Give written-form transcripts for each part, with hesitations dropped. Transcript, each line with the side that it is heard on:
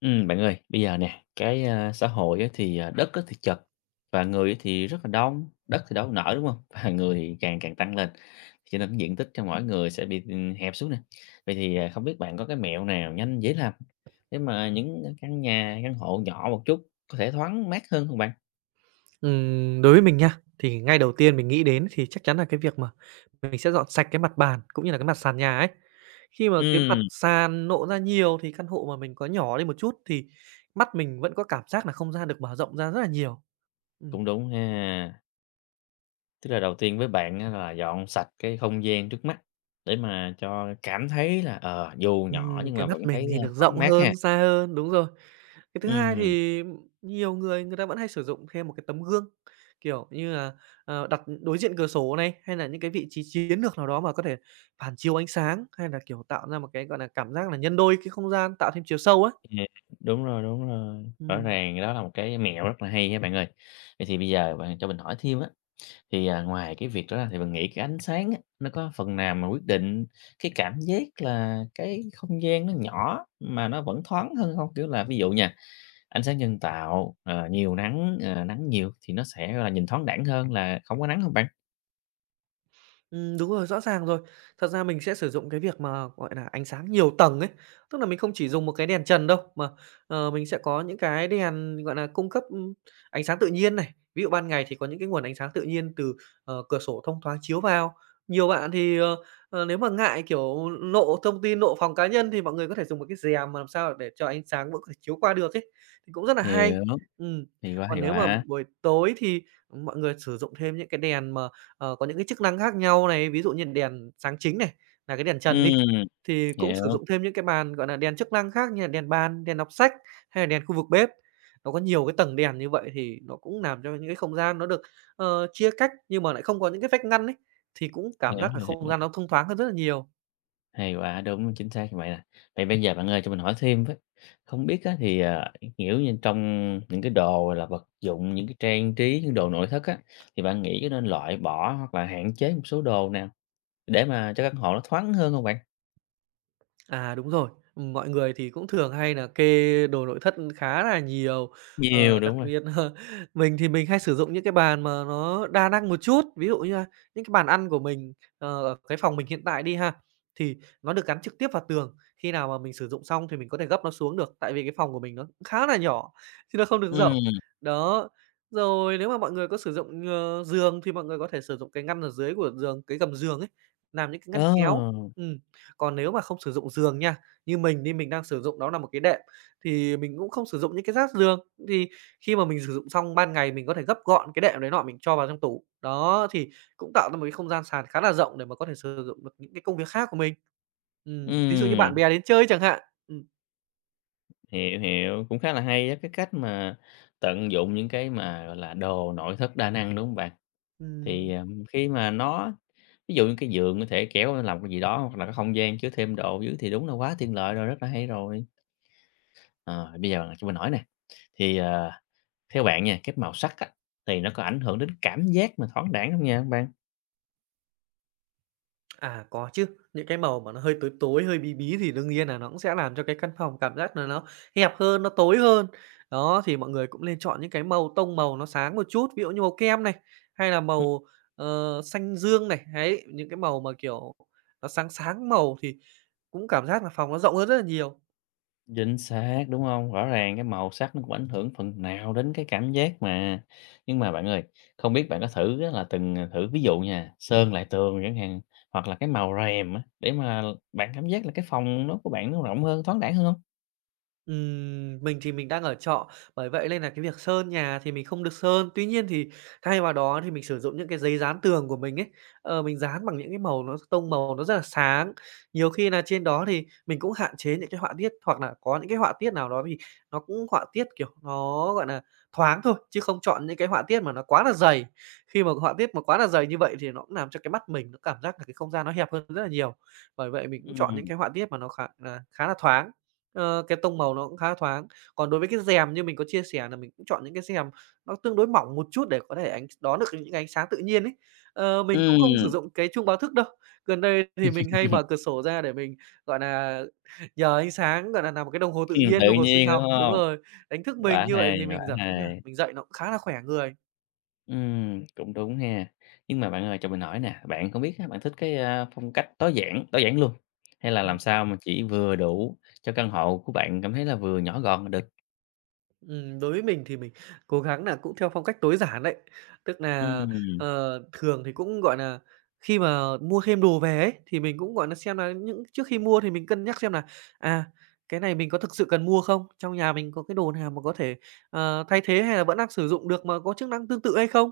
left: Bạn ơi, bây giờ nè, xã hội á thì, đất á thì chật và người á thì rất là đông, đất thì đâu có nở, đúng không. Và người thì càng càng tăng lên, cho nên cái diện tích cho mỗi người sẽ bị, hẹp xuống nè. Vậy thì, không biết bạn có cái mẹo nào nhanh, dễ làm để mà những, căn nhà, căn hộ nhỏ một chút có thể thoáng mát hơn không bạn?
right: Đối với mình nha, thì ngay đầu tiên mình nghĩ đến thì chắc chắn là cái việc mà mình sẽ dọn sạch cái mặt bàn cũng như là cái mặt sàn nhà ấy. Khi mà cái mặt
left: Ừm,
right: sàn nộ ra nhiều thì căn hộ mà mình có nhỏ đi một chút thì mắt mình vẫn có cảm giác là không gian được mở rộng ra rất là nhiều. Ừm.
left: cũng đúng ha. Tức là đầu tiên với bạn á là dọn sạch cái không gian trước mắt để mà cho cảm thấy là, dù nhỏ nhưng mà
right: Cái
left: vẫn
right: mắt mình
left: thấy,
right: nhìn được
left: thoáng
right: rộng
left: mát
right: hơn,
left: ha.
right: xa hơn, đúng rồi. Cái thứ hai
left: Ừm.
right: thì nhiều người người ta vẫn hay sử dụng thêm một cái tấm gương, kiểu như là, đặt đối diện cửa sổ này, hay là những cái vị trí chiến lược nào đó mà có thể phản chiếu ánh sáng, hay là, kiểu, tạo ra một cái, gọi là, cảm giác là nhân đôi cái không gian, tạo thêm chiều sâu ấy.
left: Ừm, đúng rồi, rõ
right: Ừm.
left: ràng đó là một cái mẹo rất là hay nha bạn ơi. Vậy thì bây giờ bạn cho mình hỏi thêm á, thì, ngoài cái việc đó ra thì bạn nghĩ cái ánh sáng á, nó có phần nào mà quyết định cái cảm giác là cái không gian nó nhỏ mà nó vẫn thoáng hơn không? Kiểu là, ví dụ nha, ánh sáng nhân tạo, nhiều nắng, nắng nhiều thì nó sẽ, gọi là, nhìn thoáng đãng hơn là không có nắng không bạn?
right: Đúng rồi, rõ ràng rồi. Thật ra mình sẽ sử dụng cái việc mà, gọi là, ánh sáng nhiều tầng ấy, tức là mình không chỉ dùng một cái đèn trần đâu, mà, mình sẽ có những cái đèn, gọi là, cung cấp, ánh sáng tự nhiên này. Ví dụ ban ngày thì có những cái nguồn ánh sáng tự nhiên từ, cửa sổ thông thoáng chiếu vào. Nhiều bạn thì, nếu mà ngại, kiểu, lộ thông tin, lộ phòng cá nhân thì mọi người có thể dùng một cái rèm mà làm sao để cho ánh sáng vẫn có thể chiếu qua được ấy, thì cũng rất là hay.
left: Hiểu,
right: Ừm,
left: thì quá,
right: còn
left: thì
right: nếu mà
left: quá.
right: buổi tối thì mọi người sử dụng thêm những cái đèn mà có những cái chức năng khác nhau này, ví dụ như đèn sáng chính này, là cái đèn trần đi,
left: Ừm,
right: thì cũng sử
left: hiểu,
right: dụng thêm những cái bàn, gọi là đèn chức năng khác như là đèn bàn, đèn đọc sách hay là đèn khu vực bếp. Nó có nhiều cái tầng đèn như vậy thì nó cũng làm cho những cái không gian nó được, chia cách nhưng mà lại không có những cái vách ngăn ấy, thì cũng cảm giác là không
left: hiểu.
right: gian nó thông thoáng hơn rất là nhiều.
left: Hay quá, đúng, chính xác như vậy nè. Vậy bây giờ bạn ơi cho mình hỏi thêm với, không biết á thì, kiểu như, trong những cái đồ, là, vật dụng, những cái trang trí, những đồ nội thất á, thì bạn nghĩ có nên loại bỏ hoặc là hạn chế một số đồ nào để mà cho căn hộ nó thoáng hơn không bạn?
right: À, đúng rồi. Mọi người thì cũng thường hay là kê đồ nội thất khá là nhiều. Ờ,
left: Nhiều,
right: đặc
left: đúng rồi.
right: biệt mình thì mình hay sử dụng những cái bàn mà nó đa năng một chút. Ví dụ như là những cái bàn ăn của mình, ở cái phòng mình hiện tại đi ha, thì nó được gắn trực tiếp vào tường. Khi nào mà mình sử dụng xong thì mình có thể gấp nó xuống được, tại vì cái phòng của mình nó cũng khá là nhỏ, chứ nó không được rộng.
left: Ừ.
right: Đó, rồi nếu mà mọi người có sử dụng, giường thì mọi người có thể sử dụng cái ngăn ở dưới của giường, cái gầm giường ấy, làm những cái
left: ờ,
right: ngăn kéo. Ừm. Còn nếu mà không sử dụng giường nha, như mình đi, mình đang sử dụng đó là một cái đệm, thì mình cũng không sử dụng những cái rát giường. Thì khi mà mình sử dụng xong ban ngày mình có thể gấp gọn cái đệm đấy nọ mình cho vào trong tủ. Đó, thì cũng tạo ra một cái không gian sàn khá là rộng để mà có thể sử dụng được những cái công việc khác của mình. Ví dụ như bạn
left: ừm,
right: bè đến chơi chẳng hạn. Ừm,
left: hiểu, hiểu, cũng khá là hay á, cái cách mà tận dụng những cái mà, gọi là, đồ nội thất đa năng, đúng không bạn? Thì,
right: ừm.
left: khi mà nó ví dụ như cái giường có thể kéo lên làm cái gì đó, hoặc là cái không gian chứa thêm đồ dưới thì đúng là quá tiện lợi rồi, rất là hay rồi. Ờ, bây giờ cho mình hỏi nè, thì, theo bạn nha, cái màu sắc á, thì nó có ảnh hưởng đến cảm giác mà thoáng đãng không nha các bạn?
right: À, có chứ, những cái màu mà nó hơi tối tối, hơi bí bí thì đương nhiên là nó cũng sẽ làm cho cái căn phòng cảm giác là nó hẹp hơn, nó tối hơn. Đó, thì mọi người cũng nên chọn những cái màu tông màu nó sáng một chút, ví dụ như màu kem này, hay là
left: Ừm,
right: màu, xanh dương này, đấy, những cái màu mà, kiểu, nó sáng sáng màu thì cũng cảm giác là phòng nó rộng hơn rất là nhiều.
left: chính xác, đúng không? Rõ ràng cái màu sắc nó cũng ảnh hưởng phần nào đến cái cảm giác mà. Nhưng mà bạn ơi, không biết bạn có thử á là từng, thử ví dụ nha, sơn lại tường chẳng hạn, hoặc là cái màu rèm á, để mà bạn cảm giác là cái phòng nó của bạn nó rộng hơn, thoáng đãng hơn hông?
right: Mình thì mình đang ở trọ, bởi vậy nên là cái việc sơn nhà thì mình không được sơn. Tuy nhiên thì thay vào đó thì mình sử dụng những cái giấy dán tường của mình ấy, mình dán bằng những cái màu nó tông màu nó rất là sáng. Nhiều khi là trên đó thì mình cũng hạn chế những cái họa tiết, hoặc là có những cái họa tiết nào đó thì nó cũng họa tiết, kiểu, nó, gọi là, thoáng thôi, chứ không chọn những cái họa tiết mà nó quá là dày. Khi mà họa tiết mà quá là dày như vậy thì nó cũng làm cho cái mắt mình nó cảm giác là cái không gian nó hẹp hơn rất là nhiều. Bởi vậy mình cũng chọn những
left: Ừm,
right: cái họa tiết mà nó khá là thoáng. Ờ, cái tông màu nó cũng khá thoáng. Còn đối với cái rèm như mình có chia sẻ là mình cũng chọn những cái rèm nó tương đối mỏng một chút để có thể ánh đón được những ánh sáng tự nhiên ấy. Ờ, mình cũng không sử
left: ừm,
right: dụng cái chuông báo thức đâu. Gần đây thì mình hay mở cửa sổ ra để mình, gọi là nhờ ánh sáng, gọi là nằm một cái đồng hồ tự nhiên,
left: tự
right: đồng hồ sinh
left: nhiên,
right: học
left: đúng
right: đúng
left: hông?
right: rồi, đánh thức mình,
left: Quá
right: như vậy
left: hay,
right: thì
left: quá
right: mình dập ấy là
left: hay.
right: mình dậy nó cũng khá là khỏe người.
left: Cũng đúng ha. Nhưng mà bạn ơi, cho mình hỏi nè, bạn không biết á, bạn thích cái, phong cách tối giản luôn, hay là
right: Ừ.
left: làm sao mà chỉ vừa đủ cho căn hộ của bạn cảm thấy là vừa nhỏ gọn là được?
right: Đối với mình thì mình cố gắng nà cũng theo phong cách tối giản đấy. Tức nà,
left: Ừm,
right: thường thì cũng, gọi nà, khi mà mua thêm đồ về ấy, thì mình cũng, gọi nà, xem nà những trước khi mua thì mình cân nhắc xem nà, à, cái này mình có thực sự cần mua không? Trong nhà mình có cái đồ nào mà có thể, thay thế hay là vẫn đang sử dụng được mà có chức năng tương tự hay không?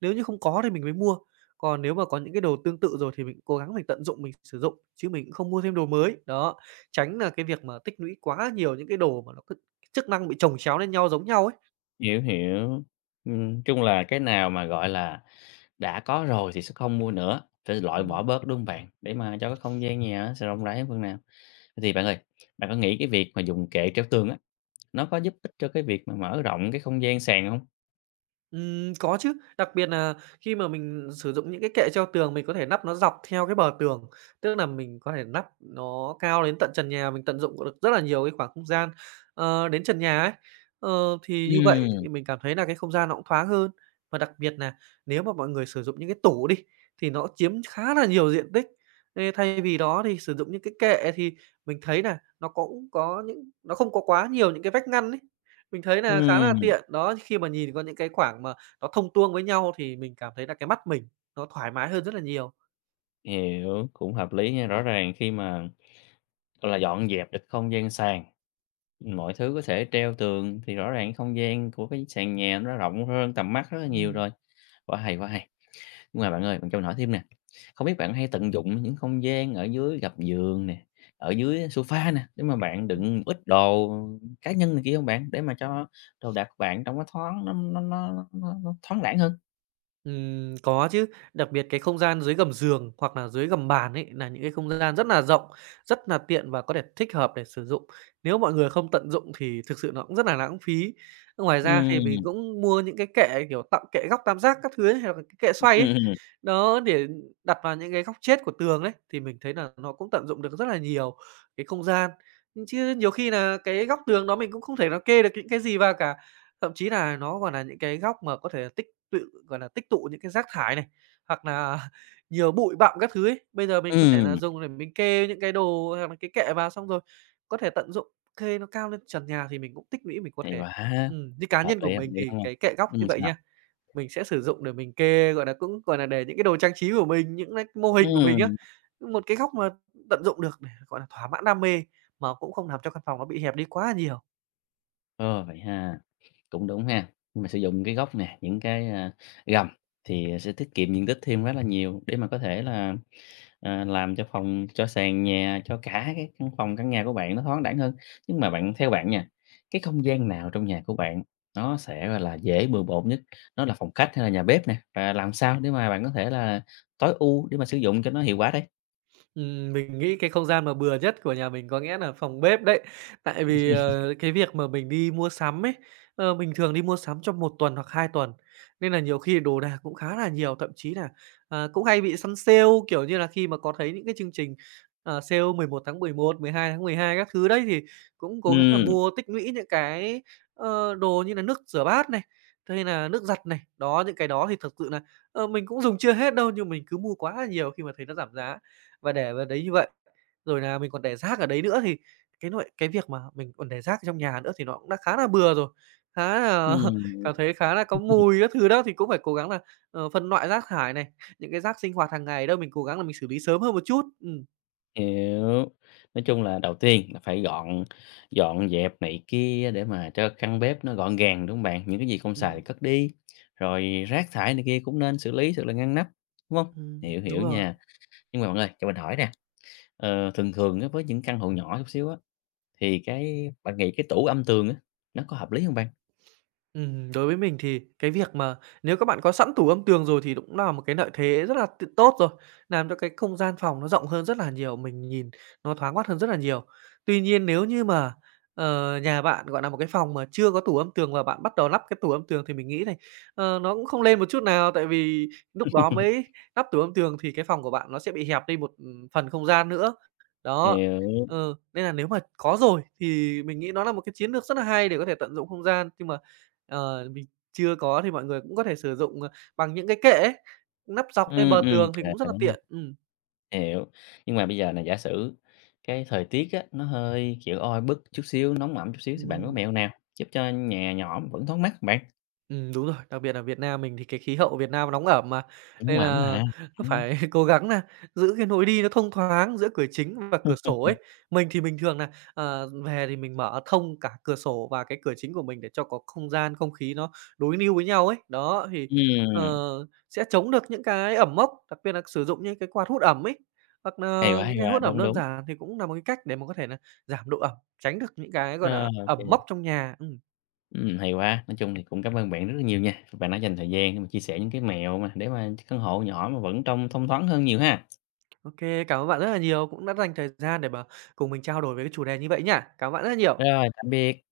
right: Nếu như không có thì mình mới mua, còn nếu mà có những cái đồ tương tự rồi thì mình cố gắng mình tận dụng, mình sử dụng, chứ mình cũng không mua thêm đồ mới. Đó, tránh nà cái việc mà tích lũy quá nhiều những cái đồ mà nó chức năng bị chồng chéo lên nhau giống nhau ấy.
left: hiểu. Chung là cái nào mà, gọi là, đã có rồi thì sẽ không mua nữa, phải loại bỏ
right: Ừm.
left: bớt, đúng hông bạn? Để mà cho cái không gian nhà á sẽ rộng rãi hơn phần nào. Vậy thì bạn ơi, bạn có nghĩ cái việc mà dùng kệ treo tường á nó có giúp ích cho cái việc mà mở rộng cái không gian sàn hông?
right: Có chứ, đặc biệt nà khi mà mình sử dụng những cái kệ treo tường, mình có thể nắp nó dọc theo cái bờ tường, tức là mình có thể nắp nó cao đến tận trần nhà, mình tận dụng được rất là nhiều cái khoảng không gian, đến trần nhà ấy. Ờ, thì như vậy
left: Ừm,
right: thì mình cảm thấy nà cái không gian nó cũng thoáng hơn. Và đặc biệt nà nếu mà mọi người sử dụng những cái tủ đi, thì nó chiếm khá là nhiều diện tích. Ê, thay vì đó thì sử dụng những cái kệ thì mình thấy nà nó cũng có những nó không có quá nhiều những cái vách ngăn ấy. Mình thấy là khá là
left: Ừm,
right: tiện. Đó, khi mà nhìn có những cái khoảng mà nó thông tuông với nhau thì mình cảm thấy là cái mắt mình nó thoải mái hơn rất là nhiều.
left: hiểu, cũng hợp lý nha. Rõ ràng khi mà, gọi là, dọn dẹp được không gian sàn, mọi thứ có thể treo tường thì rõ ràng không gian của cái sàn nhà nó rộng hơn tầm mắt rất là nhiều
right: Ừm.
left: rồi. Quá hay, quá hay! Nhưng mà bạn ơi, bạn cho mình hỏi thêm nè, không biết bạn hay tận dụng những không gian ở dưới gầm giường nè, ở dưới sofa nè, để mà bạn đựng ít đồ cá nhân này kia hông bạn? Để mà cho đồ đạc của bạn trông nó thoáng, nó thoáng đãng hơn.
right: Có chứ, đặc biệt cái không gian dưới gầm giường hoặc là dưới gầm bàn ấy là những cái không gian rất là rộng, rất là tiện và có thể thích hợp để sử dụng. Nếu mọi người không tận dụng thì thực sự nó cũng rất là lãng phí. Ngoài ra thì mình
left: Ừm.
right: cũng mua những cái kệ, kiểu, tặng kệ góc tam giác các thứ ấy, hoặc là cái kệ
left: Ừm,
right: xoay ấy,
left: ừm,
right: đó, để đặt vào những cái góc chết của tường đấy thì mình thấy là nó cũng tận dụng được rất là nhiều cái không gian. Chứ nhiều khi là cái góc tường đó mình cũng không thể nó kê được những cái gì vào cả, thậm chí là nó còn là những cái góc mà có thể là tích tự, gọi là, tích tụ những cái rác thải này, hoặc là nhiều bụi bặm các thứ ấy. Bây giờ mình có thể là
left: ừm,
right: dùng để mình kê những cái đồ hoặc là cái kệ vào, xong rồi có thể tận dụng kê nó cao lên trần nhà thì mình cũng tích lũy, mình có
left: hay
right: thể
left: quá!
right: như cá nhân của
left: Hợp
right: mình
left: lý,
right: thì
left: đúng hông?
right: cái kệ góc như vậy
left: Sao?
right: nha, mình sẽ sử dụng để mình kê, gọi là, cũng, gọi là, để những cái đồ trang trí của mình, những cái mô hình của mình á,
left: Ừm,
right: một cái góc mà tận dụng được để, gọi là, thỏa mãn đam mê, mà cũng không làm cho căn phòng nó bị hẹp đi quá nhiều.
left: ờ, vậy ha, cũng đúng ha. Nhưng mà sử dụng cái gốc nè, những cái, gầm thì sẽ tiết kiệm diện tích thêm rất là nhiều để mà có thể là, làm cho phòng cho sàn nhà, cho cả cái căn phòng, căn nhà của bạn nó thoáng đãng hơn. Nhưng mà bạn theo bạn nha, cái không gian nào trong nhà của bạn nó sẽ, gọi là, dễ bừa bộn nhất? Nó là phòng khách hay là nhà bếp nè? Và làm sao để mà bạn có thể là tối ưu để mà sử dụng cho nó hiệu quả đây?
right: Mình nghĩ cái không gian mà bừa nhất của nhà mình có nghĩa là phòng bếp đấy. Tại vì, cái việc mà mình đi mua sắm ấy, mình thường đi mua sắm trong một tuần hoặc 2 tuần, nên là nhiều khi đồ đạc cũng khá là nhiều, thậm chí là, cũng hay bị săn sale, kiểu như là, khi mà có thấy những cái chương trình, sale 11/11, 12/12 các thứ đấy thì cũng cố gắng là
left: Ừm.
right: mua tích lũy những cái, đồ như là nước rửa bát này, thế hay là nước giặt này. Đó, những cái đó thì thực sự là, mình cũng dùng chưa hết đâu, nhưng mình cứ mua quá là nhiều khi mà thấy nó giảm giá. Và để vào đấy như vậy, rồi là mình còn để rác ở đấy nữa thì cái nội cái việc mà mình còn để rác trong nhà nữa thì nó cũng đã khá là bừa rồi, khá là
left: Ừm,
right: cảm thấy khá là có mùi các thứ đó, thì cũng phải cố gắng là, phân loại rác thải này, những cái rác sinh hoạt hàng ngày đó mình cố gắng là mình xử lý sớm hơn một chút.
left: hiểu. Nói chung là đầu tiên là phải gọn dọn dẹp này kia để mà cho căn bếp nó gọn gàng, đúng không bạn? Những cái gì không xài thì
right: Ừm,
left: cất đi, rồi rác thải này kia cũng nên xử lý thật là ngăn nắp, đúng không? Hiểu,
right: đúng
left: hiểu
right: rồi.
left: nha. Nhưng mà bạn ơi, cho mình hỏi nè, thường thường á với những căn hộ nhỏ chút xíu á, thì cái bạn nghĩ cái tủ âm tường á, nó có hợp lý không bạn?
right: Đối với mình thì cái việc mà nếu các bạn có sẵn tủ âm tường rồi thì cũng là một cái lợi thế rất là tốt rồi, làm cho cái không gian phòng nó rộng hơn rất là nhiều, mình nhìn nó thoáng mắt hơn rất là nhiều. Tuy nhiên nếu như mà, nhà bạn, gọi là, một cái phòng mà chưa có tủ âm tường và bạn bắt đầu lắp cái tủ âm tường thì mình nghĩ này, nó cũng không lên một chút nào, tại vì lúc đó mới lắp tủ âm tường thì cái phòng của bạn nó sẽ bị hẹp đi một, phần không gian nữa. Đó,
left: Hiểu,
right: nên là nếu mà có rồi thì mình nghĩ nó là một cái chiến lược rất là hay để có thể tận dụng không gian, nhưng mà mình chưa có thì mọi người cũng có thể sử dụng, bằng những cái kệ ấy, nắp dọc lên bờ tường
left: kệ
right: thì cũng rất là tiện. Ừm.
left: hiểu, nhưng mà bây giờ là giả sử cái thời tiết á, nó hơi, kiểu, oi bức chút xíu, nóng ẩm chút xíu thì bạn có
right: Ừm.
left: mẹo nào giúp cho nhà nhỏ vẫn thoáng mát hông bạn?
right: Đúng rồi, đặc biệt là Việt Nam mình thì cái khí hậu Việt Nam nóng ẩm mà,
left: Cũng
right: nên
left: ẩm
right: là
left: hả?
right: cứ
left: Ừm,
right: phải cố gắng nà giữ cái lối đi nó thông thoáng giữa cửa chính và cửa sổ ấy. Mình thì mình thường nà, về thì mình mở thông cả cửa sổ và cái cửa chính của mình để cho có không gian, không khí nó đối lưu với nhau ấy. Đó, thì,
left: ừm,
right: ờ, sẽ chống được những cái ẩm mốc, đặc biệt là sử dụng những cái quạt hút ẩm ấy, hoặc là
left: hay
right: những cái
left: quá,
right: hút ẩm
left: đúng,
right: đơn
left: đúng.
right: giản thì cũng là một cái cách để mà có thể là giảm độ ẩm, tránh được những cái, gọi
left: Rồi,
right: là
left: ô
right: ẩm
left: kê,
right: mốc trong nhà. Ừm.
left: hay quá. Nói chung thì cũng cảm ơn bạn rất là nhiều nha, bạn đã dành thời gian để mà chia sẻ những cái mẹo mà để mà căn hộ nhỏ mà vẫn trông thông thoáng hơn nhiều ha.
right: OK, cảm ơn bạn rất là nhiều, cũng đã dành thời gian để mà cùng mình trao đổi về cái chủ đề như vậy nhá. Cảm ơn bạn rất là nhiều.
left: Rồi, tạm biệt.